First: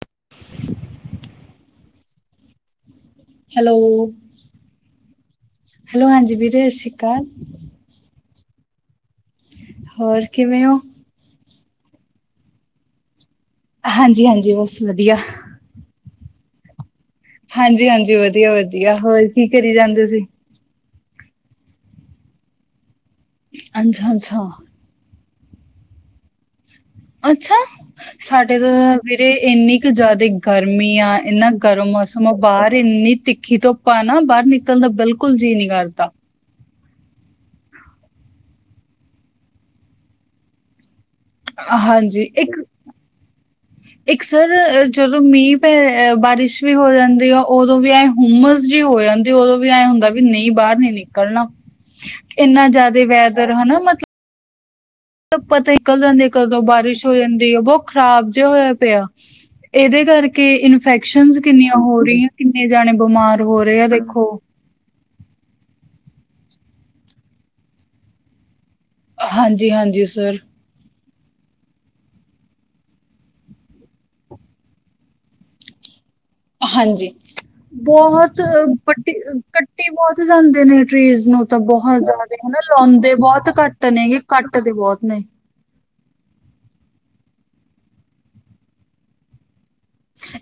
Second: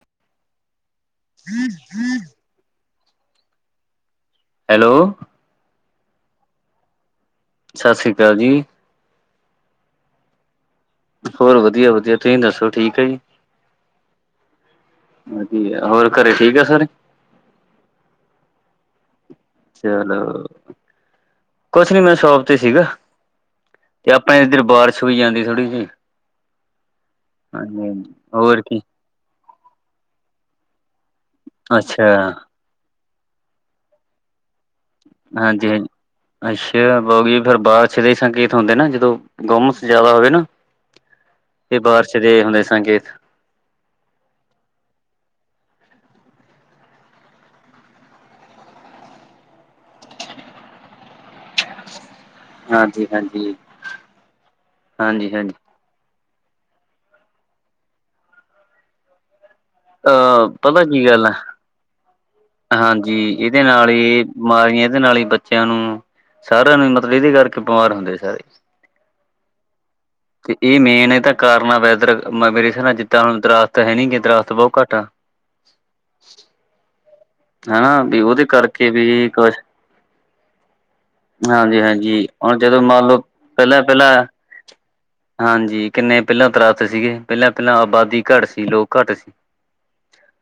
[unintelligible] [unintelligible] Hello! Hello! Hello, ਹਾਂਜੀ ਵੀਰੇ, ਸਤਿ ਸ਼੍ਰੀ ਅਕਾਲ। ਸਤਿ ਸ਼੍ਰੀ ਅਕਾਲ ਜੀ। ਹੋਰ ਕਿਵੇਂ ਓੰ? ਹੋਰ ਵਧੀਆ- ਵਧੀਆ। ਤੁਸੀਂ ਦੱਸੋ ਠੀਕ ਐ ਜੀ? ਹਾਂਜੀ- ਹਾਂਜੀ ਬਸ ਵਧੀਆ। ਵਧੀਆ, ਹੋਰ ਘਰੇ ਠੀਕ ਆ ਸਾਰੇ? ਹਾਂਜੀ- ਹਾਂਜੀ। ਵਧੀਆ-ਵਧੀਆ, ਹੋਰ ਕੀ ਕਰੀ ਜਾਂਦੇ ਸੀ ਚਲੋ, ਕੁਛ ਨੀ ਮੈ ਸ਼ੋਪ ਤੇ ਸੀਗਾ। ਅੱਛਾ ਤੇ ਅੱਛਾ ਆਪਣੇ ਇੱਧਰ ਬਾਰਿਸ਼ ਹੋਈ ਜਾਂਦੀ ਥੋੜ੍ਹੀ ਜਿਹੀ। ਅੱਛਾ! ਹਾਂਜੀ ਹਾਂਜੀ ਸਾਡੇ ਹੋਰ ਕੀ ਤਾਂ ਵੀਰੇ ਏਨੀ ਕੁ ਜ਼ਿਆਦਾ ਗਰਮੀ ਆ, ਏਂਨਾ ਗਰਮ ਅੱਛਾ ਮੌਸਮ ਆ ਬਾਹਰ ਇੰਨੀ ਤਿੱਖੀ ਧੁੱ ਪ ਆ ਨਾ, ਬਾਹਰ ਨਿਕਲਣ ਦਾ ਬਿਲਕੁਲ ਜੀਅ ਨਹੀਂ ਹਾਂਜੀ-ਹਾਂਜੀ। ਕਰਦਾ ਅੱਛਾ, ਬਾਰਿਸ਼ ਦੇ ਇਹੀ ਸੰਕੇਤ ਹੁੰਦੇ ਨਾ ਜਦੋਂ, ਗੁੰਮਸ ਜ਼ਿਆਦਾ ਹੋਵੇ ਨਾ ਏ ਬਾਰਸ਼ ਹਾਂਜੀ ਦੇ ਹੁੰਦੇ ਸੰਕੇਤ। ਇਕ ਸ ਸਰ ਜਦੋਂ ਮੀਂਹ ਪੈ ਐ, ਬਾਰਿਸ਼ ਵੀ ਹੋ ਜਾਂਦੀ ਆ, ਉਦੋਂ ਵੀ ਐਂ ਹੁੰਮਸ ਜਿਹੀ ਹੋ ਜਾਂਦੀ, ਉਦੋਂ ਵੀ ਐਂ ਹੁੰਦਾ ਵੀ ਨਹੀਂ ਬਾਹਰ ਨੀ ਨਿਕਲਣਾ। ਇੰਨਾ ਜਿਆਦਾ ਹਾਂਜੀ ਵੈਦਰ ਹਾਂਜੀ ਹਨਾ ਮਤਲਬ ਹਾਂਜੀ ਇਹ ਹਾਂਜੀ ਪਤਾ ਹੀ ਨਹੀ ਕਦੋਂ ਦੀ ਕਦੋ ਬਾਰਿਸ਼ ਹੋ ਜਾਂਦੀ ਆ, ਬਹੁਤ ਖ਼ਰਾਬ ਜਿਹਾ ਹੋਇਆ ਪਿਆ। ਏਦੇ ਅਹ ਕਰਕੇ ਪਤਾ ਕੀ ਗੱਲ ਆ ਇਨਫੈਕਸ਼ਨਜ ਕਿੰਨੀਆਂ ਹੋ ਰਹੀਆਂ, ਕਿੰਨੇ ਜਾਣੇ ਹਾਂਜੀ ਬਿਮਾਰ ਇਹਦੇ ਹੋ ਰਹੇ ਆ ਨਾਲ ਹੀ 'ਦੇਖੋ ਬਿਮਾਰੀਆਂ ਏਦੇ ਨਾਲ ਹੀ ਬੱਚਿਆਂ ਨੂੰ, ਸਾਰਿਆਂ ਨੂੰ ਮਤਲਬ ਏਦੇ ਕਰਕੇ ਬਿਮਾਰ ਹੁੰਦੇ ਆ ਸਾਰੇ। ਹਾਂਜੀ- ਹਾਂਜੀ ਸਰ। ਇਹ ਮੇਨ ਇਹਦਾ ਕਾਰਨ ਹੈ ਵੈਦਰ ਮੇਰੇ ਹਿਸਾਬ ਨਾਲ ਜਿੱਦਾਂ ਹੁਣ ਦਰਖੱਤ ਹੈ ਨੀ ਗੇ ਦਰਖੱਤ ਬਹੁਤ ਘੱਟ ਆ ਹਾਂਜੀ। ਹਨਾ ਵੀ ਬਹੁਤ ਉਹਦੇ ਕਰਕੇ ਪੱਟੀ, ਵੀ ਕੁਛ ਕੱਟੀ ਬਹੁਤ ਜਾਂਦੇ ਨੇ, ਟਰੀਜ਼ ਨੂੰ ਤਾਂ ਬਹੁਤ ਹਾਂਜੀ-ਹਾਂਜੀ ਜ਼ਿਆਦਾ ਹੁਣ ਹਨਾ ਜਦੋਂ ਮੰਨ ਲਾਉਂਦੇ ਲਓ ਬਹੁਤ ਘੱਟ ਨੇ ਗੇ, ਪਹਿਲਾਂ-ਪਹਿਲਾਂ ਕੱਟ ਦੇ ਬਹੁਤ ਨੇ। ਹਾਂਜੀ, ਕਿੰਨੇ ਪਹਿਲਾਂ ਦਰਖੱਤ ਸੀਗੇ, ਪਹਿਲਾਂ -ਪਹਿਲਾਂ ਆਬਾਦੀ ਘੱਟ ਸੀ, ਲੋਕ ਘੱਟ ਸੀ।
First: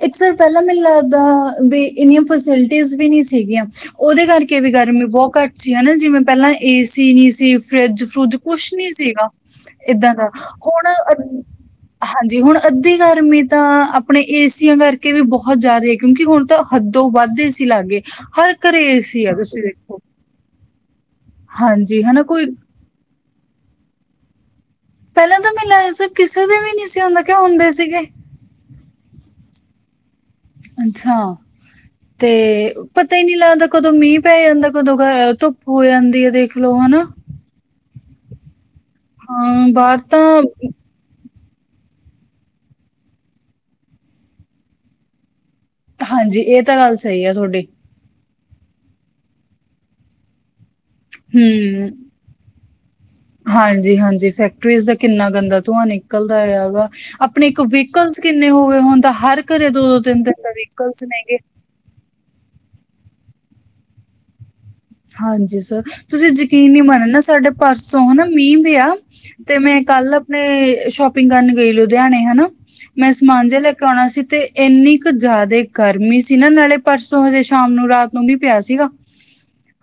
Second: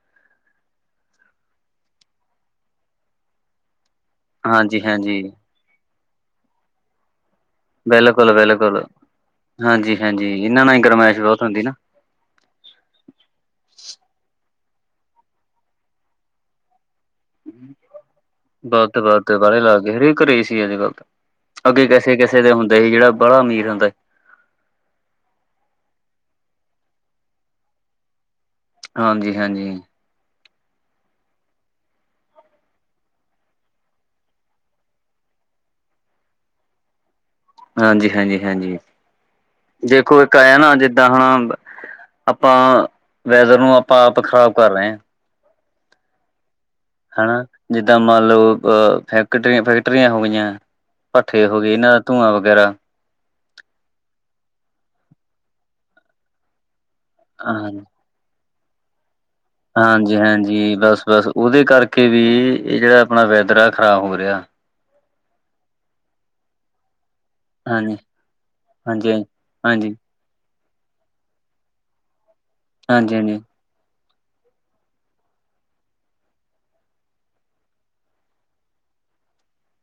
ਇੱਕ ਸਰ ਪਹਿਲਾਂ ਮੈਨੂੰ ਲੱਗਦਾ ਬੀ ਇੰਨੀਆਂ ਫੈਸਲਟੀਜੀਵ ਨੀ ਸੀਗੀਆਂ। ਉਹਦੇ ਕਰਕੇ ਵੀ ਗਰਮੀ ਹਾਂਜੀ-ਹਾਂਜੀ ਬਹੁਤ ਘੱਟ ਸੀ ਹਨਾਂ, ਜਿਵੇਂ ਪਹਿਲਾਂ ਏ ਸੀ ਨਹੀਂ ਸੀ ਫਰਿੱਜ -ਫਰੂਜ ਕੁਛ ਬਿਲਕੁਲ-ਬਿਲਕੁਲ ਨੀ ਸੀਗਾ ਏਦਾਂ ਦਾ, ਹਾਂਜੀ-ਹਾਂਜੀ ਇਹਨਾਂ ਨਾਲ ਹੀ ਹੁਣ ਗਰਮਾਇਸ਼ ਬਹੁਤ ਹੁੰਦੀ ਨਾ। ਹਾਂਜੀ, ਹੁਣ ਅੱਧੀ ਗਰਮੀ ਤਾਂ, ਆਪਣੇ ਏਸੀਆਂ ਕਰਕੇ ਵੀ ਬਹੁਤ ਜਿਆਦੇ ਕਿੳਕਿ ਹੁਣ ਤਾਂ ਹੱਦੋਂ ਵੱਧ ਏ ਸੀ ਲੱਗ ਗੇ, ਹਰ ਘਰੇ ਏ ਸੀ ਆ ਤੁਸੀਂ ਦੇਖੋ। ਦੇ ਘਰੇ ਏ ਸੀ ਅੱਜ - ਕਲ। ਹਾਂਜੀ ਹਨਾ, ਕੋਈ ਤੇ ਜੇੜਾ ਬਾਹਲਾ ਅਮੀਰ ਹੁੰਦਾ ਪਹਿਲਾਂ ਤਾਂ ਮੈਨੂੰ ਲਗਦਾ ਸੀ ਕਿਸੇ ਦੇ ਵੀ ਨਹੀਂ ਸੀ ਹੁੰਦਾ, ਕਿਉ ਹੁੰਦੇ ਸੀਗੇ। ਹਾਂਜੀ -ਹਾਂਜੀ। ਅੱਛਾ ਤੇ ਪਤਾ ਈ ਨੀ ਲੱਗਦਾ ਕਦੋਂ ਮੀਂਹ ਪੈ ਜਾਂਦਾ, ਕਦੋਂ ਗ ਧੁੱਪ ਹੋ ਜਾਂਦੀ ਐ ਦੇਖਲੋ ਹਨਾ। ਹਾਂਜੀ-ਹਾਂਜੀ, ਹਾਂਜੀ ਹਾਂ ਬਾਹਰ ਦੇੇਖੋ ਇੱਕ ਤਾਂ ਐ ਨਾ ਜਿੱਦਾਂ ਹੁਣ ਆਪਾਂ ਵੈਦਰ ਨੂੰ ਆਪਾਂ ਆਪ ਖ਼ਰਾਬ ਕਰ ਰਹੇ ਆ। ਹਾਂਜੀ ਇਹ ਤਾਂ ਗੱਲ ਸਹੀ ਹੈ ਹਨਾ ਤੁਹਾਡੀ ਜਿੱਦਾਂ ਮੰਨ ਲਓ ਅ ਫੈਕਟਰੀ-ਫੈਕਟਰੀਆਂ ਹੋ ਗਈਆਂ। ਭੱਠੇ ਹੋ ਗਏ ਇਹਨਾਂ ਦਾ ਧੂੰਆਂ ਵਗੈਰਾ ਹਾਂਜੀ-ਹਾਂਜੀ ਫੈਕਟਰੀਜ਼ ਦਾ ਕਿੰਨਾ ਗੰਦਾ ਧੂੰਆਂ ਨਿਕਲਦਾ ਆ ਵਾ ਆਪਣੇ ਇੱਕ ਹਾਂ ਵਹੀਕਲਸ ਕਿੰਨੇ ਹੋ ਗਏ ਹੁਣ ਤਾ ਹਰ ਘਰੇ ਦੋ ਦੋ ਤਿੰਨ ਤਿੰਨ ਤਾਂ ਹਾਂਜੀ-ਹਾਂਜੀ, ਵਹੀਕਲਸ ਬੱਸ-ਬੱਸ ਨੇਗੇ ਉਹਦੇ ਕਰਕੇ ਵੀ ਇਹ ਜਿਹੜਾ ਆਪਣਾ ਵੈਦਰ ਆ ਖ਼ਰਾਬ ਹੋ ਰਿਹਾ। ਹਾਂਜੀ ਸਰ, ਤੁਸੀਂ ਯਕੀਨ ਨਈ ਮੰਨ ਨਾ ਸਾਡੇ ਹਾਂਜੀ ਪਰਸੋਂ ਹਨਾ ਮੀਂਹ ਪਿਆ। ਹਾਂਜੀ ਹਾਂਜੀ ਤੇ ਮੈਂ ਹਾਂਜੀ ਕੱਲ ਨੇ ਮੈਂ ਸ਼ੋਪਿੰਗ ਕਰਨ ਗਈ ਲੁਧਿਆਣੇ ਹਨਾ। ਮੈਂ ਹਾਂਜੀ ਸਮਾਨ ਜਿਹਾ ਲੈ ਕੇ ਆਉਣਾ ਸੀ ਤੇ ਇੰਨੀ ਕੁ ਜ਼ਿਆਦਾ ਗਰਮੀ ਸੀ ਨਾ ਨਾਲੇ ਪਰਸੋਂ ਹਜੇ ਸ਼ਾਮ ਨੂੰ ਰਾਤ ਨੂੰ ਮੀਂਹ ਪਿਆ ਸੀਗਾ।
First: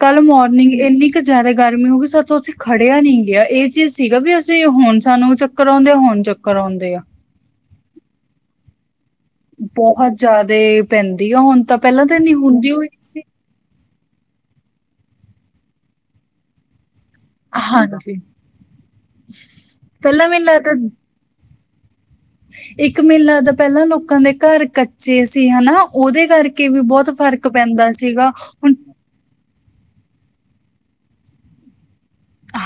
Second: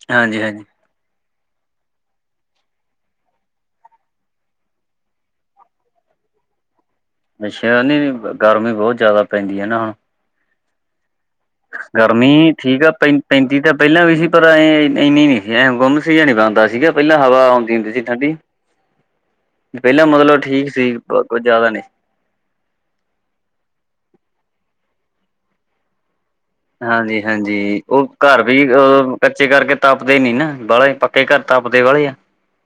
ਕੱਲ ਹਾਂਜੀ ਹਾਂਜੀ ਮੋਰਨਿੰਗ ਇੰਨੀ ਜਿਆਦਾ ਗਰਮੀ ਹੋ ਗਈ ਸੋਚੋ ਅਸੀਂ ਖੜਿਆ ਨੀ ਗਿਆ। ਇਹ ਚੀਜ਼ ਸੀਗਾ ਵੀ ਅਸੀਂ ਹੁਣ ਸਾਨੂੰ ਚੱਕਰ ਆਉਂਦੇ, ਹੁਣ ਚੱਕ ਕਰਾਉਂਦੇ ਐ। ਮਿਸੈਲ ਨੀ ਹੁੰਦਾ ਗਰਮੀ ਬਹੁਤ ਜ਼ਿਆਦਾ ਪੈਂਦੀ ਹੈ ਨਾ ਹੁਣ ਬਹੁਤ ਜਿਆਦੇ ਪੈਂਦੀ ਆ ਹੁਣ ਤਾਂ ਪਹਿਲਾਂ ਤਾਂ ਗਰਮੀ ਇੰਨੀ ਹੁੰਦੀ ਠੀਕ ਹੋਈ ਆ ਨਹੀਂ ਸੀ ਪੈਂ-ਪੈਂਦੀ ਤਾ ਪਹਿਲਾਂ ਵੀ ਸੀ। ਪਰ ਐਂ ਇੰਨੀ ਨੀ ਸੀ ਐਂ ਗੁੰਮਸ ਜਾ ਨੀ ਬਣਦਾ ਸੀਗਾ। ਪਹਿਲਾਂ ਹਵਾ ਆਉਂਦੀ ਹੁੰਦੀ ਸੀ ਹਾਂਜੀ ਠੰਡੀ, ਪਹਿਲਾਂ ਮਤਲਬ ਮੈਨੂੰ ਲੱਗਦਾ ਠੀਕ ਸੀ ਕੁਝ ਜ਼ਿਆਦਾ ਨਈ ਸ ਇੱਕ ਮੈਨੂੰ ਲੱਗਦਾ ਪਹਿਲਾਂ ਲੋਕਾਂ ਦੇ ਕੱਚੇ ਸੀ ਹਨਾ ਉਹਦੇ ਕਰਕੇ ਵੀ ਬਹੁਤ ਫ਼ਰਕ ਹਾਂਜੀ-ਹਾਂਜੀ ਪੈਂਦਾ ਉਹ ਸੀਗਾ ਘਰ ਵੀ ਹੁਣ ਓ ਕੱਚੇ ਕਰਕੇ ਤਾਪਦੇ ਨੀ ਨਾ ਬਾਲੇ ਪੱਕੇ ਘਰ ਤਾਪਦੇ ਵਾਲੇ ਆ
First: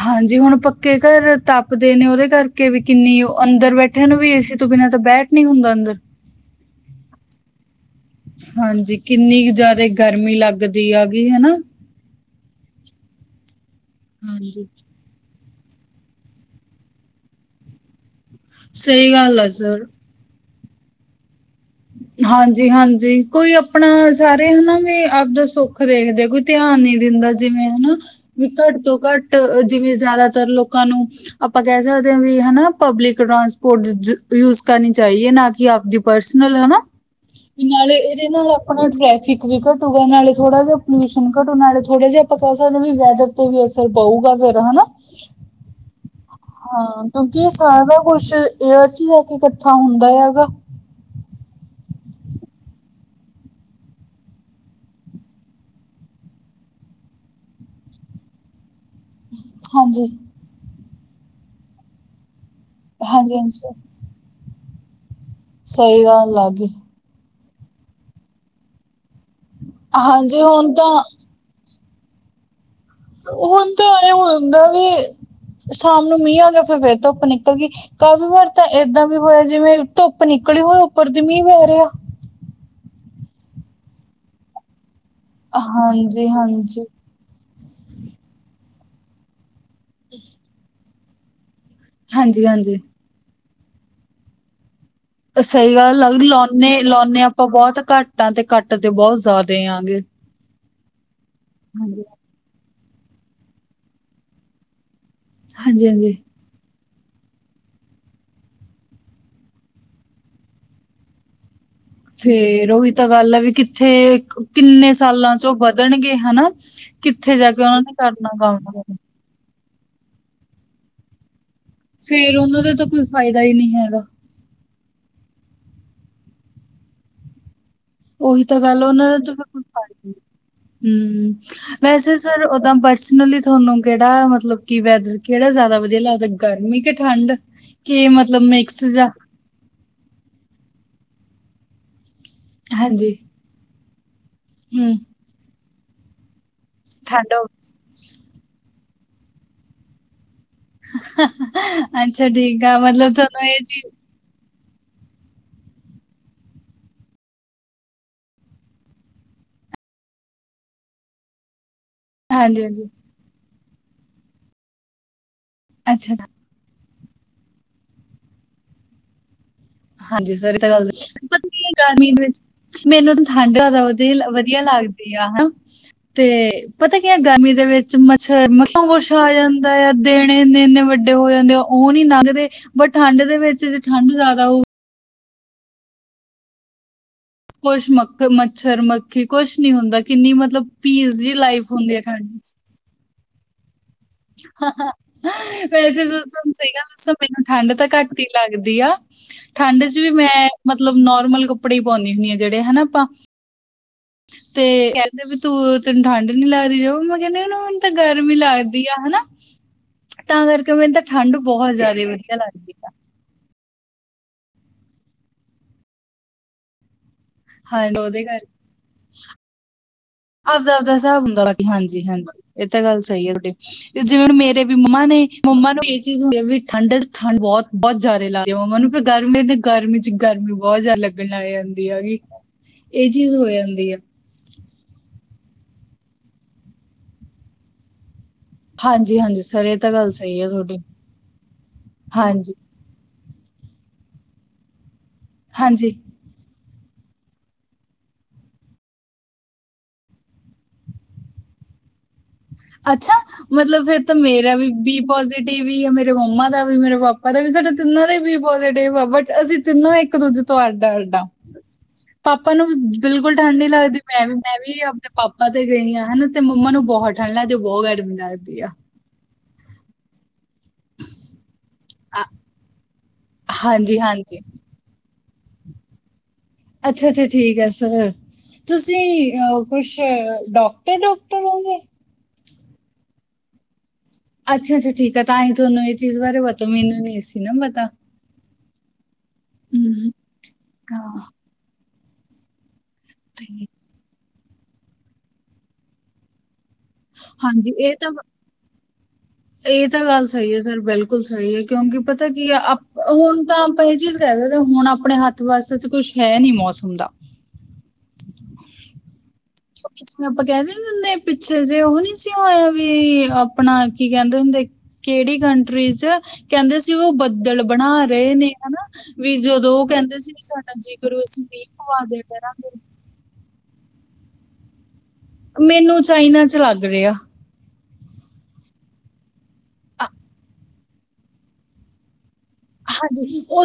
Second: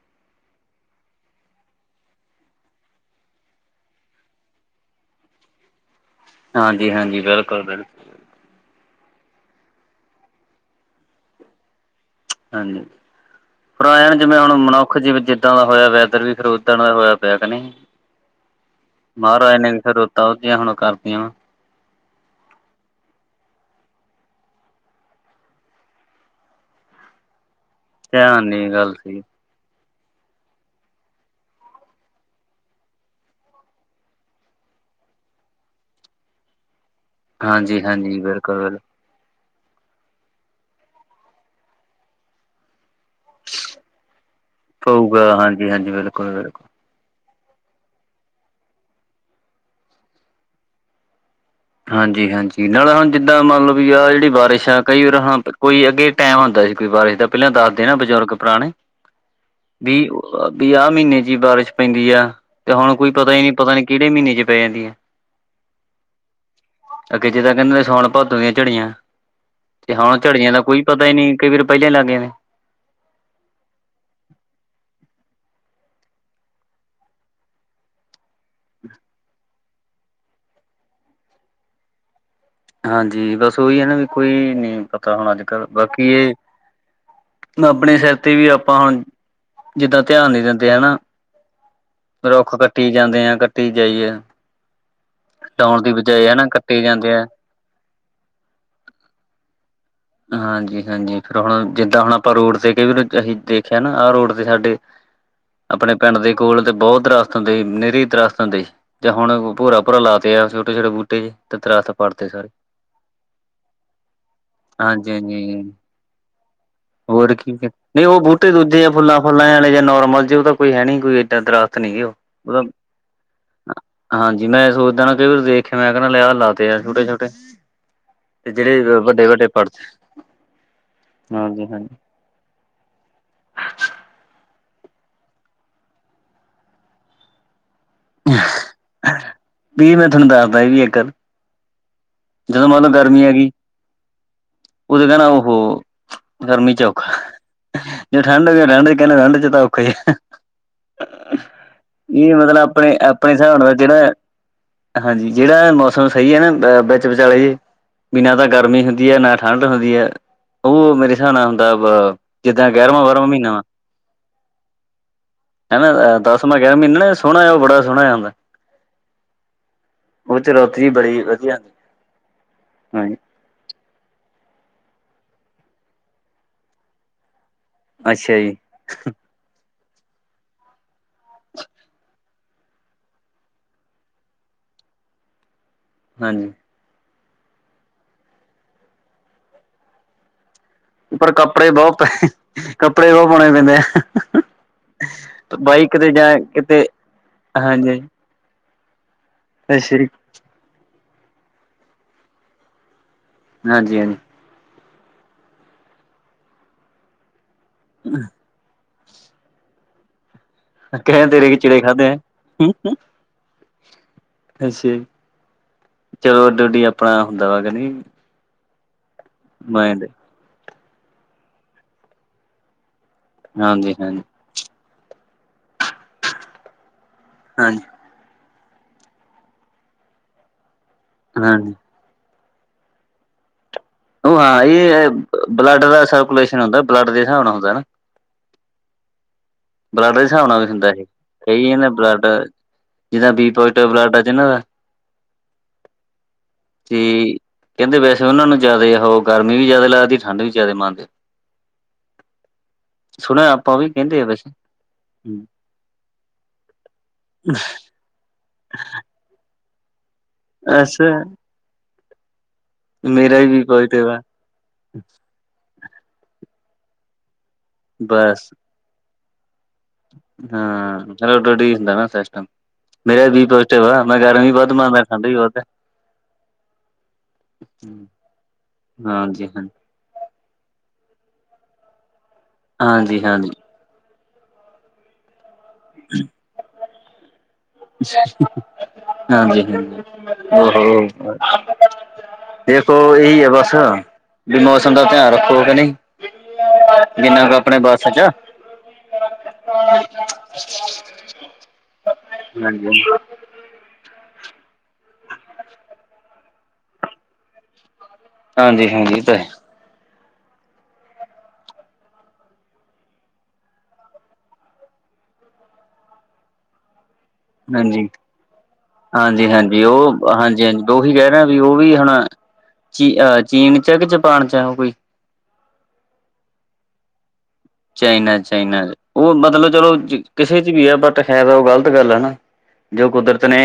ਹਾਂਜੀ ਹੁਣ ਪੱਕੇ ਘਰ ਤਪਦੇ ਨੇ ਉਹਦੇ ਕਰਕੇ ਵੀ ਕਿੰਨੀ ਓ ਅੰਦਰ ਬੈਠੇ ਨੂੰ ਵੀ ਏਸੀ ਤੋਂ ਬਿਨਾਂ ਤਾਂ ਬੈਠ ਨੀ ਹੁੰਦਾ ਅੰਦਰ ਹਾਂਜੀ-ਹਾਂਜੀ, ਬਿਲਕੁਲ-ਬਿਲਕੁਲ ਹਾਂਜੀ ਕਿੰਨੀ ਕੁ ਜਿਆਦਾ ਗਰਮੀ ਲੱਗਦੀ ਐਗੀ ਹਨਾ। ਹਾਂਜੀ, ਪਰ ਆਏ ਆ ਨਾ ਜਿਵੇਂ ਹੁਣ ਹਾਂਜੀ ਮਨੁੱਖ ਜਿਵੇ ਜਿ ਇੱਦਾਂ ਦਾ ਹੋਇਆ ਪਿਆ ਵੈਦਰ ਵੀ ਫਰ ਉੱਦਾਂ ਦਾ ਹੋਇਆ ਪਿਆ ਕਿ ਨਈ, ਸਹੀ ਗੱਲ ਆ ਮਹਾਰਾਜ ਨੇ ਵੀ ਸਰ ਫਿਰ ਤਾ ਉਹ ਦੀਆਂ ਹੁਣ ਕਰਤੀਆ। ਹਾਂਜੀ-ਹਾਂਜੀ ਕੋਈ ਆਪਣਾ ਸਾਰੇ ਹਨਾ ਵੀ ਆਪਦਾ ਸੁੱਖ ਦੇਖਦੇ ਕੋਈ ਧਿਆਨ ਨਈ ਦਿੰਦਾ ਜਿਵੇਂ ਹਨਾ, ਵੀ ਧਿਆਨ ਦੀ ਘੱਟ ਗੱਲ ਤੋਂ ਸੀ ਘੱਟ ਜਿਵੇਂ ਜ਼ਿਆਦਾਤਰ ਲੋਕਾਂ ਨੂੰ ਆਪਾਂ ਕਹਿ ਸਕਦੇ ਹਾਂ ਵੀ ਹਨਾ ਪਬਲਿਕ ਟਰਾਂਸਪੋਰਟ ਯੂ-ਯੂਜਸ ਕਰਨੀ ਚਾਹੀਏ ਨਾ ਕਿ ਆਪਦੀ ਪਰਸਨਲ ਹਨਾ, ਹਾਂਜੀ ਨਾਲੇ ਹਾਂਜੀ ਇਹਦੇ ਨਾਲ ਬਿਲਕੁਲ ਬਿਲਕੁਲ ਆਪਣਾ ਟ੍ਰੈਫਿਕ ਵੀ ਘੱਟੂਗਾ ਨਾਲੇ ਥੋੜ੍ਹਾ ਜਿਹਾ ਪੋਲਿਊਸ਼ਨ ਘੱਟੂ ਨਾਲੇ ਥੋੜ੍ਹਾ ਜਿਹਾ ਆਪਾਂ ਕਹਿ ਸਕਦੇ ਹਾ ਵੀ ਵੈਦਰ ਤੇ ਵੀ ਅਸਰ ਪਊਗਾ ਫਿਰ ਹਨਾ। ਹਾਜੀ-ਹਾਜੀ, ਬਿਲਕੁਲ-ਬਿਲਕੁਲ। ਹਾਂ, ਕਿਉਂਕਿ ਇਹ ਸਾਰਾ ਕੁਛ ਏਅਰ ਚ ਹੀ ਜਾ ਕੇ ਇਕੱਠਾ ਹੁੰਦਾ ਹੈਗਾ। ਹਾਂਜੀ-ਹਾਂਜੀ ਨਾਲ ਹੁਣ ਜਿੱਦਾਂ ਮੰਨ ਲਓ ਵੀ ਆਹ ਜਿਹੜੀ ਬਾਰਿਸ਼ ਆ ਕਈ ਵਾਰ ਹਾਂ ਕੋਈ ਅੱਗੇ ਟਾਈਮ ਹੁੰਦਾ ਸੀ। ਕੋਈ ਬਾਰਿਸ਼ ਦਾ ਪਹਿਲਾਂ ਦੱਸਦੇ ਨਾ ਬਜ਼ੁਰਗ ਪੁਰਾਣੇ ਹਾਂਜੀ ਵੀ-ਵੀ ਆਹ ਮਹੀਨੇ ਵਿਚ ਬਾਰਿਸ਼ ਪੈਂਦੀ ਆ। ਤੇ ਹੁਣ ਕੋਈ ਪਤਾ ਹਾਂਜੀ ਹੀ ਨੀ ਹਾਂਜੀ ਪਤਾ ਨੀ ਕਿਹੜੇ ਮਹੀਨੇ ਚ ਪੈ ਜਾਂਦੀ ਐ। ਸਹੀ ਗੱਲ ਐਗੀ। ਅੱਗੇ ਜਿਦਾਂ ਕਹਿੰਦੇ ਸੌਣ, ਭਾਦੋ ਦੀਆਂ ਝੜੀਆਂ ਤੇ ਹੁਣ ਹਾਂਜੀ ਝੜੀਆਂ ਦਾ ਹੁਣ ਕੋਈ ਤਾਂ ਪਤਾ ਹੀ ਨੀ। ਕਈ ਵੇਰ ਪਹਿਲਾਂ ਹੀ ਲੱਗ ਜਾਦੀਆ। ਹੁਣ ਤਾਂ ਆਲੇ ਹੁੰਦਾ ਵੀ ਸ਼ਾਮ ਨੂੰ ਮੀਂਹ ਆ ਗਿਆ, ਫਿਰ-ਫਿਰ ਧੁੱਪ ਨਿਕਲ ਗਈ, ਕਾਫ਼ੀ ਵਾਰ ਤਾਂ ਏਦਾਂ ਵੀ ਹੋਇਆ, ਜਿਵੇਂ ਧੁੱਪ ਨਿਕਲੀ ਹੋ, ਉੱਪਰ ਦੀ ਮੀਂਹ ਪੈ ਰਿਹਾ। ਹਾਂਜੀ, ਬਸ ਉਹੀ ਹੈ ਨਾ ਵੀ ਕੋਈ ਨੀ ਪਤਾ ਹੁਣ ਅੱਜ ਕੱਲ ਬਾਕੀ ਹਾਂਜੀ ਇਹ ਹਾਂਜੀ ਆਪਣੇ ਸਿਰ ਤੇ ਵੀ ਆਪਾਂ ਹੁਣ ਜਿੱਦਾਂ ਧਿਆਨ ਨੀ ਦਿੰਦੇ ਹਨਾ। ਹਾਂਜੀ ਰੁੱਖ ਹਾਂਜੀ ਕੱਟੀ ਜਾਂਦੇ ਆ ਕੱਟੀ ਜਾਈਏ। ਸਹੀ ਕਟਾਉਣ ਦੀ ਗੱਲ ਲੱਗਦੀ ਬਜਾਏ ਹਨਾ ਕੱਟੇ ਜਾਂਦੇ ਲੌਨੇ-ਲੌਨੇ ਆ ਆਪਾਂ ਬਹੁਤ ਘੱਟ ਆਂ ਤੇ ਕਟ ਤੇ ਬਹੁਤ ਜ਼ਿਆਦੇ ਆਗੇ। ਹਾਂਜੀ-ਹਾਂਜੀ ਫਿਰ ਹੁਣ ਜਿੱਦਾਂ ਹੁਣ ਆਪਾਂ ਰੋਡ ਤੇ ਕੇ ਵੀ ਅਸੀਂ ਦੇਖਿਆ ਨਾ ਆਹ ਰੋਡ ਤੇ ਸਾਡੇ ਹਾਂਜੀ ਆਪਣੇ ਹਾਂਜੀ ਪਿੰਡ ਦੇ ਕੋਲ ਤੇ ਬਹੁਤ ਦਰਖ਼ਤ ਹੁੰਦੇ ਸੀ, ਨਿਰੀ ਦਰਖ਼ਤ ਹੁੰਦੇ ਸੀ। ਜਾਂ ਹੁਣ ਭੋਰਾ- ਭੋਰਾ ਲਾ ਤੇ ਆ ਛੋਟੇ- ਛੋਟੇ ਬੂਟੇ ਜੇ। ਤੇ ਦਰਖਤ ਪੜਤੇ ਸਾਰੇ ਫੇਰ ਓਹੀ ਤਾਂ ਗੱਲ ਆ ਵੀ ਕਿੱਥੇ ਕਿੰਨੇ ਹਾਂਜੀ ਸਾਲਾਂ ਚ ਉਹ ਹਾਂਜੀ ਵੱਧਣਗੇ ਹਨਾ, ਹੋਰ ਕਿੱਥੇ ਜਾ ਕੀ ਕੇ ਉਹਨਾਂ ਨੇ ਨਹੀਂ ਉਹ ਕਰਨਾ ਬੂਟੇ ਦੂਜੇ ਆ ਕੰਮ। ਫੁੱਲਾਂ ਫੁੱਲਾਂ ਵਾਲੇ ਜਾਂ ਨੋਰਮਲ ਜੇ, ਉਹ ਤਾਂ ਕੋਈ ਹੈ ਨੀ ਕੋਈ ਇੱਦਾਂ ਦਰਖਤ। ਤ ਨੀ ਗੇ ਉਹ ਫੇਰ ਉਹਨਾਂ ਦਾ ਤਾਂ ਕੋਈ ਫਾਇਦਾ ਹੀ ਨਹੀਂ ਹੈਗਾ ਹਾਂ। ਜੀ ਮੈਂ ਸੋਚਦਾ ਨਾ ਕਈ ਵਾਰੀ ਦੇਖਿਆ, ਮੈਂ ਕਿਆ ਲਿਆ ਲਾਤੇ ਆ ਛੋਟੇ -ਛੋਟੇ। ਉਹੀ ਤੇ ਤਾਂ ਗੱਲ, ਜਿਹੜੇ ਉਹਨਾਂ ਵੱਡੇ ਨੇ ਵੱਡੇ ਪੜਤੇ ਹਮ ਹਾਂਜੀ ਵੈਸੇ ਤੇ ਸਰ ਊਦਾਂ ਪਰਸਨਲੀ ਤੁਹਾਨੂੰ ਕਿਹੜਾ ਮਤਲਬ, ਕਿ ਵੈਦਰ ਕਿਹੜਾ ਜ਼ਿਆਦਾ ਵਧੀਆ ਲੱਗਦਾ। ਗਰਮੀ ਕਿ ਠੰਡ, ਕਿ ਮਤਲਬ ਮਿਕਸ ਜਾ। ਹਾਂਜੀ ਵੀ ਮੈਂ ਤੁਹਾਨੂੰ ਦੱਸਦਾ ਸੀ ਵੀ ਇੱਕ ਗੱਲ, ਜਦੋਂ ਮੰਨ ਲਓ ਹਾਂਜੀ ਗਰਮੀ ਆਗੀ ਹਮ ਉਹਦੇ ਕਹਿਣਾ ਉਹਹੋ ਗਰਮੀ 'ਚ ਔਖਾ। ਠੰਡ ਹੋਵੇ। ਜੇ ਠੰਡ ਹੋ ਜੋ ਠੰਡ -ਠੰਡ ਚ ਤਾਂ ਔਖੇ ਹੀ ਆ। ਅੱਛਾ, ਠੀਕ ਆ। ਮਤਲਬ ਆਪਣੇ-ਆਪਣੇ ਤੁਹਾਨੂੰ ਹਿਸਾਬ ਇਹ ਨਾ ਤਾਂ ਜੀ ਜਿਹੜਾ ਹਾਂਜੀ, ਜਿਹੜਾ ਇਹ ਮੌਸਮ ਸਹੀ ਹੈ ਨਾ ਵਿੱਚ ਵਿਚਾਲੇ ਜੇ ਵੀ ਨਾ ਤਾਂ ਗਰਮੀ ਹੁੰਦੀ ਹੈ, ਨਾ ਠੰਡ ਹੁੰਦੀ ਹੈ, ਉਹ ਮੇਰੇ ਹਿਸਾਬ ਨਾਲ ਹੁੰਦਾ ਅ ਬ ਹਾਂਜੀ ਜਿੱਦਾ ਹਾਂਜੀ ਗਿਆਰਵਾਂ ਬਾਹਰਮਾਂ ਮਹੀਨਾ ਵਾ। ਅੱਛਾ ਹੈਨਾ ਦਸਮਾਂ ਗਿਆਰਾਂ ਮਹੀਨਾ ਨਾ ਸੋਹਣਾ ਆ ਉਹ ਬੜਾ ਸੋਹਣਾ ਆ ਹੁੰਦਾ। ਹਾਂਜੀ, ਉਹ ਚ ਸਰ ਇਹ ਤਾਂ ਰੁੱਤ ਗੱਲ ਜੀ ਠੰਡ ਬੜੀ ਵਧੀਆ ਹੁੰਦੀ। ਹਾਂਜੀ ਜ਼ਿਆਦਾ ਵਧੀਆ-ਵਧੀਆ ਲੱਗਦੀ ਆ ਹਨਾ, ਤੇ ਪਤਾ ਕੀ ਗਰਮੀ ਦੇ ਵਿੱਚ ਅੱਛਾ ਮੱਛਰ ਜੀ ਮੱਖੀ ਬਹੁਤ ਕੁਝ ਆ ਜਾਂਦਾ ਐ, ਦਿਨ ਇੰਨੇ- ਇੰਨੇ ਵੱਡੇ ਹੋ ਜਾਂਦੇ ਆ ਉਹ ਨੀ ਲੰਘਦੇ। ਬਟ ਠੰਡ ਦੇ ਵਿੱਚ ਜੇ ਠੰਡ ਜ਼ਿਆਦਾ ਹੋਊ। ਹਾਂਜੀ। ਕੁੱਛ ਮੱਖ ਮੱਛਰ ਮੱਖੀ ਕੁਛ ਨੀ ਹੁੰਦਾ ਕਿੰਨੀ ਮਤਲਬ। ਪੀਸ ਪਰ ਜੀ ਕੱਪੜੇ ਲਾਈਫ ਹੁੰਦੀ ਹੈ ਬਹੁਤ ਪ ਠੰਡ ਕੱਪੜੇ ਬਹੁਤ ਪਾਉਣੇ ਪੈਂਦੇ ਆ। ਹਾਂ ਹ ਬਾਈਕ ਵੈਸੇ ਤੇ ਜੇ ਜਾਂ ਸੋਨੂੰ ਸਹੀ ਕਿਤੇ ਗੱਲ ਦੱਸਾ ਮੈਨੂੰ ਠੰਢ ਤਾਂ ਹਾਂਜੀ ਘੱਟ ਲੱਗਦੀ ਆ, ਠੰਡ ਅੱਛਾ ਚ ਜੀ ਵੀ ਮੈਂ ਮਤਲਬ ਨੋਰਮਲ ਕੱਪੜੇ ਹੀ ਪਾਉਂਨੀ ਹੁੰਨੀ ਆਂ ਜਿਹੜੇ ਹਨਾ ਆਪਾਂ ਹਾਂਜੀ-ਹਾਂਜੀ। ਤੇ ਕਹਿੰਦੇ ਵੀ ਤੂੰ ਤੈਨੂੰ ਠੰਢ ਨੀ ਲੱਗਦੀ ਮੈਂ ਕਹਿੰਦੀਆਂ ਨਾ। ਤੇ ਗਰਮੀ ਲੱਗਦੀ ਆ ਹਨਾ, ਤਾਂ ਕਰਕੇ ਤੇ ਮੈਨੂੰ ਤੇ ਕਹਿ ਠੰਢ ਤੇਰੇ ਕਿ ਬਹੁਤ ਚਿੜੇ ਜ਼ਿਆਦਾ ਖਾਧੇ ਆ ਵਧੀਆ ਲੱਗਦੀ ਆ। ਅੱਛਾ ਜੀ, ਚਲੋ ਅੱਡੋ-ਅੱਡੀ ਆਪਣਾ ਹੁੰਦਾ ਵਾ ਕ ਨੀ। ਹਾਂਜੀ ਉਹਦੇ ਮੈ ਏਦੇ ਆਪਦਾ-ਆਪਦਾ ਹਿਸਾਬ ਹੁੰਦਾ ਬਾਕੀ ਹਾਂਜੀ-ਹਾਂਜੀ, ਏ ਤਾਂ ਗੱਲ ਸਈ ਐ ਤਾਡੀ ਹਾਂਜੀ ਹਾਂਜੀ ਜਿਵੇਂ ਹੁਣ ਮੇਰੇ ਵੀ ਮੰਮਾ ਨੇ ਮੰਮਾ ਨੂੰ ਏ ਚੀਜ਼ ਵੀ ਠੰਡ, ਠੰਡ ਹਾਂਜੀ ਬੋਤ-ਬੋਤ ਜਾਦਾ ਲਾ ਦੀ ਮੰਮਾ ਨੂੰ ਫਿਰ ਗਰਮੀ ਤੇ ਗਰਮੀ ਚ ਗਰਮੀ ਬੋਤ ਜਾਦਾ ਲੱਗਣ ਲੱਗ ਹਾਂਜੀ ਜਾਂਦੀ ਹੈਗੀ। ਏ ਚੀਜ਼ ਹੋ ਜਾਂਦੀ ਆ। ਮਾਰੀ ਏ ਬਲੱਡ ਦਾ ਸਰਕੂਲੇਸ਼ਨ ਹੁੰਦਾ ਬਲੱਡ ਦੇ ਹਿਸਾਬ ਨਾਲ ਹੁੰਦਾ ਨਾ ਹਾਂਜੀ-ਹਾਂਜੀ ਸਰ ਏ ਬਲੱਡ ਦੇ ਹਿਸਾਬ ਨਾਲ ਵੀ ਹੁੰਦਾ ਏਈ ਏ ਨਾ ਏ ਬਲੱਡ ਹਾਂਜੀ ਜਿਦਾਂ ਬੀ ਪੋਜ਼ੀਟਿਵ ਬਲੱਡ ਆਜੇ ਨਾਂ ਹਾਂਜੀ। ਤੀ ਕੈਦੇ ਵੈਸੇ ਓਨਾਂ ਨੂੰ ਜਾਦਾ ਓਹ ਗਰਮੀ ਵੀ ਜਾਦਾ ਲੱਗਦੀ ਠੰਡ ਵੀ ਜ਼ਿਆਦਾ ਮਾੰਨਦੇ। ਅੱਛਾ ਮਤਲਬ ਫੇਰ ਤਾਂ ਵੈਸੇ ਮੇਰਾ ਵੀ ਬੀ ਪੋਜ਼ਟਿਵ ਈ ਆ ਮੇਰੇ ਮੰਮਾ ਦਾ ਵੀ, ਮੇਰੇ ਪਾਪਾ ਦਾ ਵੀ, ਸਾਡੇ ਤਿੰਨਾਂ ਦਾ ਈ ਬੀ ਪੋ ਪੋਜ਼ਟਿਵ ਆ ਬਟ ਅਸੀਂ ਤਿੰਨੋ ਇੱਕ ਦੂਜੇ ਤੋਂ ਅੱਡ-ਅੱਡ ਆ। ਅੱਛਾ ਪਾਪਾ ਨੂੰ ਵੀ ਬਿਲਕੁਲ ਮੇਰਾ ਵੀ ਠੰਢ ਬੀ ਨੀ ਲੱਗਦੀ, ਪੋਜ਼ਟਿਵ ਆ ਮੈਂ ਵੀ ਮੈਂ ਵੀ ਆਪਣੇ ਪਾਪਾ ਤੇ ਗਈ ਆਂ ਹੈਨਾ ਤੇ ਮੰਮਾ ਨੂੰ ਬੋਹਤ ਠੰਡ ਲੱਗਦੀ ਬੋਹਤ ਗਰਮੀ ਬਸ ਲੱਗਦੀ ਆ। ਹਾਂ ਤਾਡਾ ਠੀਕ ਹੈਗਾ ਆ- ਸਿਸਟਮ‌ ਮੇਰਾ ਬੀ ਪੋਜ਼ੀਟਿਵ ਹਾਂਜੀ ਆ ਮੈ ਕੈ [unintelligible] ਹਾਂਜੀ ਨੋਟ ਵੈਜ ਖਾਂਦੇ ਈ ਹੋਵੋਗੇ ਅੱਛਾ-ਅੱਛਾ ਠੀਕ ਐ ਸੋਅਰ ਤੁਸੀਂ ਹਾਂਜੀ ਅਹ ਹਾਂ ਕੁਛ ਏ ਡਾੱਕਟਰ-ਡਾੱਕਟਰ ਹੈਗੇ। ਹਾਂਜੀ-ਹਾਂਜੀ। ਅੱਛਾ-ਅੱਛਾ ਠੀਕ ਆ ਤਾਂ ਹੀ ਤੁਆਨੂੰ ਏ ਚੀਜ਼ ਬਾਰੇ ਪਤਾ ਮੈਨੂੰ ਨੀ ਸੀ ਨਾ ਪਤਾ। ਹਾਂਜੀ-ਹਾਂਜੀ ਹਮ, ਓ ਹੋ ਹਾਂ, ਦੇਖੋ ਏਹੀ ਐ ਤੇ- ਬਸ ਵੀ ਮੌਸਮ ਦਾ ਧਿਆਨ ਰੱਖੋ ਕੇ ਨਈ ਜਿੰਨਾ ਕੁ ਆਪਣੇ ਬੱਸ ਚ ਏ ਤਾਂ ਗੱਲ ਸਈ ਐ ਸਰ ਬਿਲਕੁਲ ਸਈ ਐ ਕਿਉਂਕਿ ਪਤਾ ਕੀ ਐ ਹਾਂਜੀ। ਹੁਣ ਤਾਂ ਆਪਾਂ ਐ ਚੀਜ਼ ਹੁਣ ਆਪਣੇ ਹੱਥ-ਵੱਸ ਚ ਕੁੱਛ ਹੈ ਨੀ ਮੌਸਮ ਦਾ ਹਾਂਜੀ-ਹਾਂਜੀ ਏ ਤਾਂ ਐ। ਜਿਵੇਂ ਆਪਾਂ ਕੈ ਨੀ ਦਿੰਦੇ ਹੁੰਦੇ ਪਿੱਛੇ ਜੇ ਓਹ ਨੀ ਸੀ ਹੋਇਆ ਵੀ ਆਪਣਾ ਕੀ ਕੈੰਦੇ ਹੁੰਦੇ ਕੇੜੀ ਕੰਟਰੀ ਚ ਕੈਂਦੇ ਸੀ ਓ ਬ ਬੱਦਲ ਬਣਾ ਹਾਂਜੀ। ਰੇ ਨੇ ਹੈਨਾ ਵੀ ਜਦੋਂ ਹਾਂਜੀ-ਹਾਂਜੀ ਓ ਕੈਂਦੇ ਸੀ ਉਹ ਵੀ ਸਾਡਾ ਹਾਂਜੀ-ਹਾਂਜੀ ਜੀ ਉਹੀ ਕਰੇ ਕਹਿ ਅਸੀਂ ਰਿਹਾ ਵੀ ਮੀਂ ਉਹ ਵੀ ਪਵਾ ਹੁਣ ਦੇ ਡਰਾਂਗੇ। ਚੀ ਅ ਚੀਨ ਚ ਐ ਕੇ ਜਪਾਨ ਚ ਓਹ ਕੋਈ ਮੈਨੂੰ ਚਾਈਨਾ ਚ ਲੱਗ ਰੇਆ। ਚਾਈਨਾ-ਚਾਈਨਾ ਚ ਓ ਮਤਲਬ ਚਲੋ ਕਿਸੇ ਚ ਵੀ ਆ ਬਟ ਹੈ ਤਾਂ ਓਹ ਗ਼ਲਤ ਗੱਲ ਆ ਨਾ ਜੋ ਕੁਦਰਤ ਨੇ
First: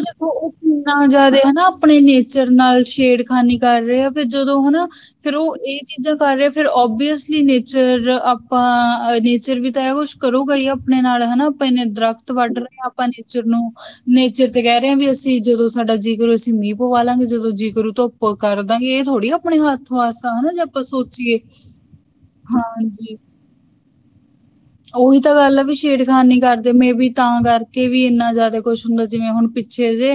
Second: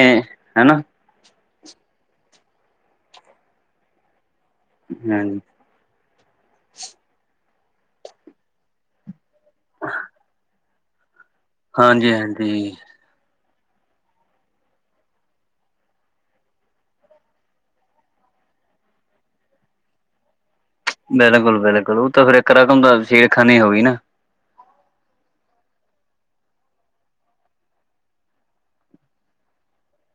ਹੈਨਾ ਜਾਦਾ ਹੈਨਾ ਆਪਣੇ ਨੇਚਰ ਨਾਲ ਛੇੜਖਾਨੀ ਕਰ ਰੇ ਆ ਫਿਰ ਜਦੋਂ ਓਨਾ ਫੇਰ ਹਾਂਜੀ। ਓ ਏ ਚੀਜ਼ਾਂ ਕਰ ਰਹੇ ਫਿਰ ਓਬਵੀਅਸਲੀ ਨੇਚਰ ਆਪਾਂ ਨੇਚਰ ਵੀ ਤਾਂ ਏ ਕੁਛ ਕਰੂਗਾ ਈ ਆਪਣੇ ਨਾਲ ਹੈਨਾ ਆਪਾ ਐਨੇ ਦਰੱਖਤ ਵੱਢ ਰੇ ਹਾਂਜੀ-ਹਾਂਜੀ ਆਂ ਆਪਾਂ ਨੇਚਰ ਨੂੰ ਨੇਚਰ ਤੇ ਕੈ ਰੇ ਆਂ ਵੀ ਅਸੀਂ ਜਦੋਂ ਸਾਡਾ ਜੀਅ ਕਰੋ ਅਸੀਂ ਮੀਂ ਪਵਾ ਲਾਂਗੇ ਜਦੋਂ ਜੀਅ ਕਰੋ ਧੁੱਪ ਕਰ ਦਾਂਗੇ ਏ ਥੋੜ੍ਹੀ ਆਪਣੇ ਹੱਥ ਵਾਸ ਹੈਨਾ ਜ ਬਿਲਕੁਲ-ਬਿਲਕੁਲ ਓਹ ਤਾਂ ਫਿਰ ਇੱਕ ਰਕਮ ਦਾ ਸੇੜਖਾਨੀ ਹੋ ਗੀ ਨਾ। ਓਈ ਤਾਂ ਗੱਲ ਆ ਵੀ ਛੇੜਖਾਨੀ ਕਰਦੇ ਮੇਬੀ ਤਾਂ ਕਰਕੇ ਵੀ ਇੰਨਾ ਜ਼ਿਆਦਾ ਕੁਛ ਹੁੰਦਾ ਜਿਵੇਂ ਹੁਣ ਪਿ ਪਿੱਛੇ ਜੇ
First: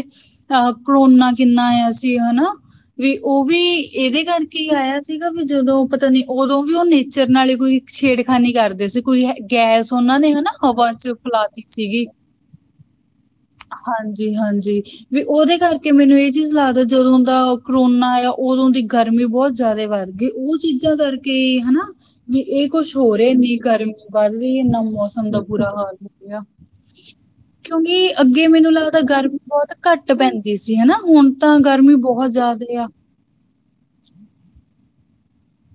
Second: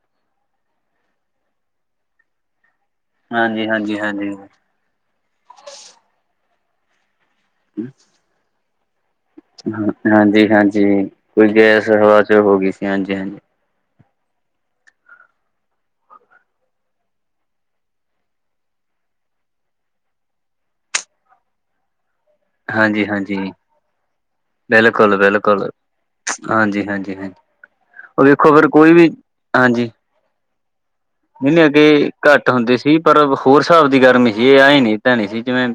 ਆਹਾ, ਕਰੋਨਾ ਕਿੰਨਾ ਆਇਆ ਸੀ ਹੈਨਾ ਵੀ ਓ ਵੀ ਏਦੇ ਹਾਂਜੀ-ਹਾਂਜੀ-ਹਾਂਜੀ। ਕਾਰਕੇ ਈ ਆਯਾ ਸੀਗਾ ਵੀ ਜਦੋਂ ਪਤਾ ਨੀ ਓਦੋਂ ਵੀ ਓ ਨੇਚਰ ਨਾਲ ਈ ਕੋਈ ਛੇੜਖਾਨੀ ਕਰਦੇ ਸੀ, ਕੋਈ ਹ ਗੈਸ ਓਨਾਂ ਨੇ ਹਨਾ ਹਾਂਜੀ-ਹਾਂਜੀ ਹਵਾ 'ਚ ਫੈਲਾਤੀ ਸੀਗੀ। ਤੇ ਹੋ ਗੀ ਸੀ, ਹਾਂਜੀ -ਹਾਂਜੀ। ਹਾਂਜੀ ਹਾਂਜੀ। ਵੀ ਓਦੇ ਕਰਕੇ ਮੈਨੂੰ ਏ ਚੀਜ਼ ਲੱਗਦਾ, ਜਦੋਂ ਦਾ ਕਰੋਨਾ ਆਇਆ ਓਦੋਂ ਦੀ ਗਰਮੀ ਬੋਤ ਜ਼ਿਆਦਾ ਵੱਧ ਗੀ, ਓ ਚੀਜ਼ਾਂ ਕਰਕੇ ਈ ਹਨਾ। ਵੀ ਏ ਕੁਛ ਹੋ ਰਿਆ ਹਾਂਜੀ-ਹਾਂਜੀ ਐਨੀ ਗਰਮੀ ਵਧ ਗਈ, ਏਨਾ ਮੌਸਮ ਦਾ ਬਿਲਕੁਲ-ਬਿਲਕੁਲ ਬੁਰਾ ਹਾਲ ਹੋ ਗਿਆ। ਹਾਂਜੀ-ਹਾਂਜੀ ਹਾਂਜੀ ਹਾਂਜੀ ਹਾਂਜੀ ਕਿਉਂਕਿ ਉਹ ਅੱਗੇ ਵੇਖੋ ਫਿਰ ਮੈਨੂੰ ਕੋਈ ਲੱਗਦਾ ਵੀ ਗਰਮੀ ਬੋਤ ਹਾਂਜੀ ਘੱ ਘੱਟ ਪੈਂਦੀ ਸੀ ਹਨਾ, ਹੁਣ ਤਾਂ ਨਹੀਂ-ਨਹੀਂ ਗਰਮੀ ਅੱਗੇ ਬੋਤ ਘੱਟ ਹੁੰਦੀ ਜ਼ਾਦਾ ਆ ਸੀ ਪਰ ਹੋਰ ਸਾਬ ਦੀ ਗਰਮੀ ਸੀ, ਈ ਆਏਂ ਨੀ ਪੈਣੀ ਸੀ ਜਿਵੇਂ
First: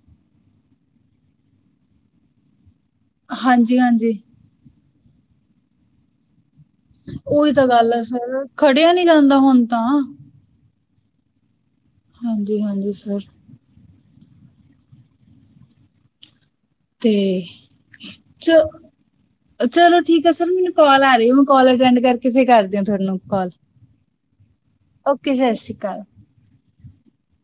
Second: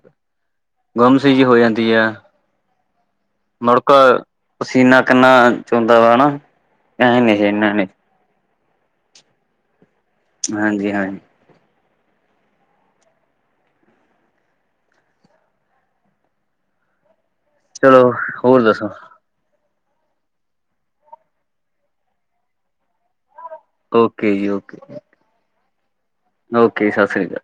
ਗੁੰਮ ਸੀ ਜੀ ਹੋ ਜਾਂਦੀ ਐ। ਹਾਂਜੀ, ਮੁੜਕਾ, ਹਾਂਜੀ ਪਸੀਨਾ ਕਿੰਨਾ ਚੋਂਦਾ ਵਾ, ਹਨਾ। ਐ ਨੀ ਸੀ ਓਈ ਤਾਂ ਇਨਾ ਨੀ ਗੱਲ ਐ ਸਰ, ਖੜਿਆ ਨੀ ਜਾਂਦਾ ਹੁਣ ਤਾਂ। ਹਾਂਜੀ-ਹਾਂਜੀ। ਹਾਂਜੀ-ਹਾਂਜੀ ਸਰ। ਤੇ ਚਲੋ ਚ ਹੋਰ ਦੱਸੋ। ਚਲੋ ਠੀਕ ਏ ਸਰ ਮੈਨੂੰ ਕਾਲ ਆ ਰਈ, ਹੁਣ ਕਾਲ ਅਟੈਂਡ ਕਰਕੇ ਫੇਰ ਕਰਦੀ ਆ ਤੁੁਨੂੰ ਕਾਲ। ਓਕੇ ਜੀ ਓਕੇ। ਓਕੇ ਸਾਸਰੀ ਕਾਲ। ਓਕੇ ਜੀ ਸਾਸਰੀ ਕਾਲ।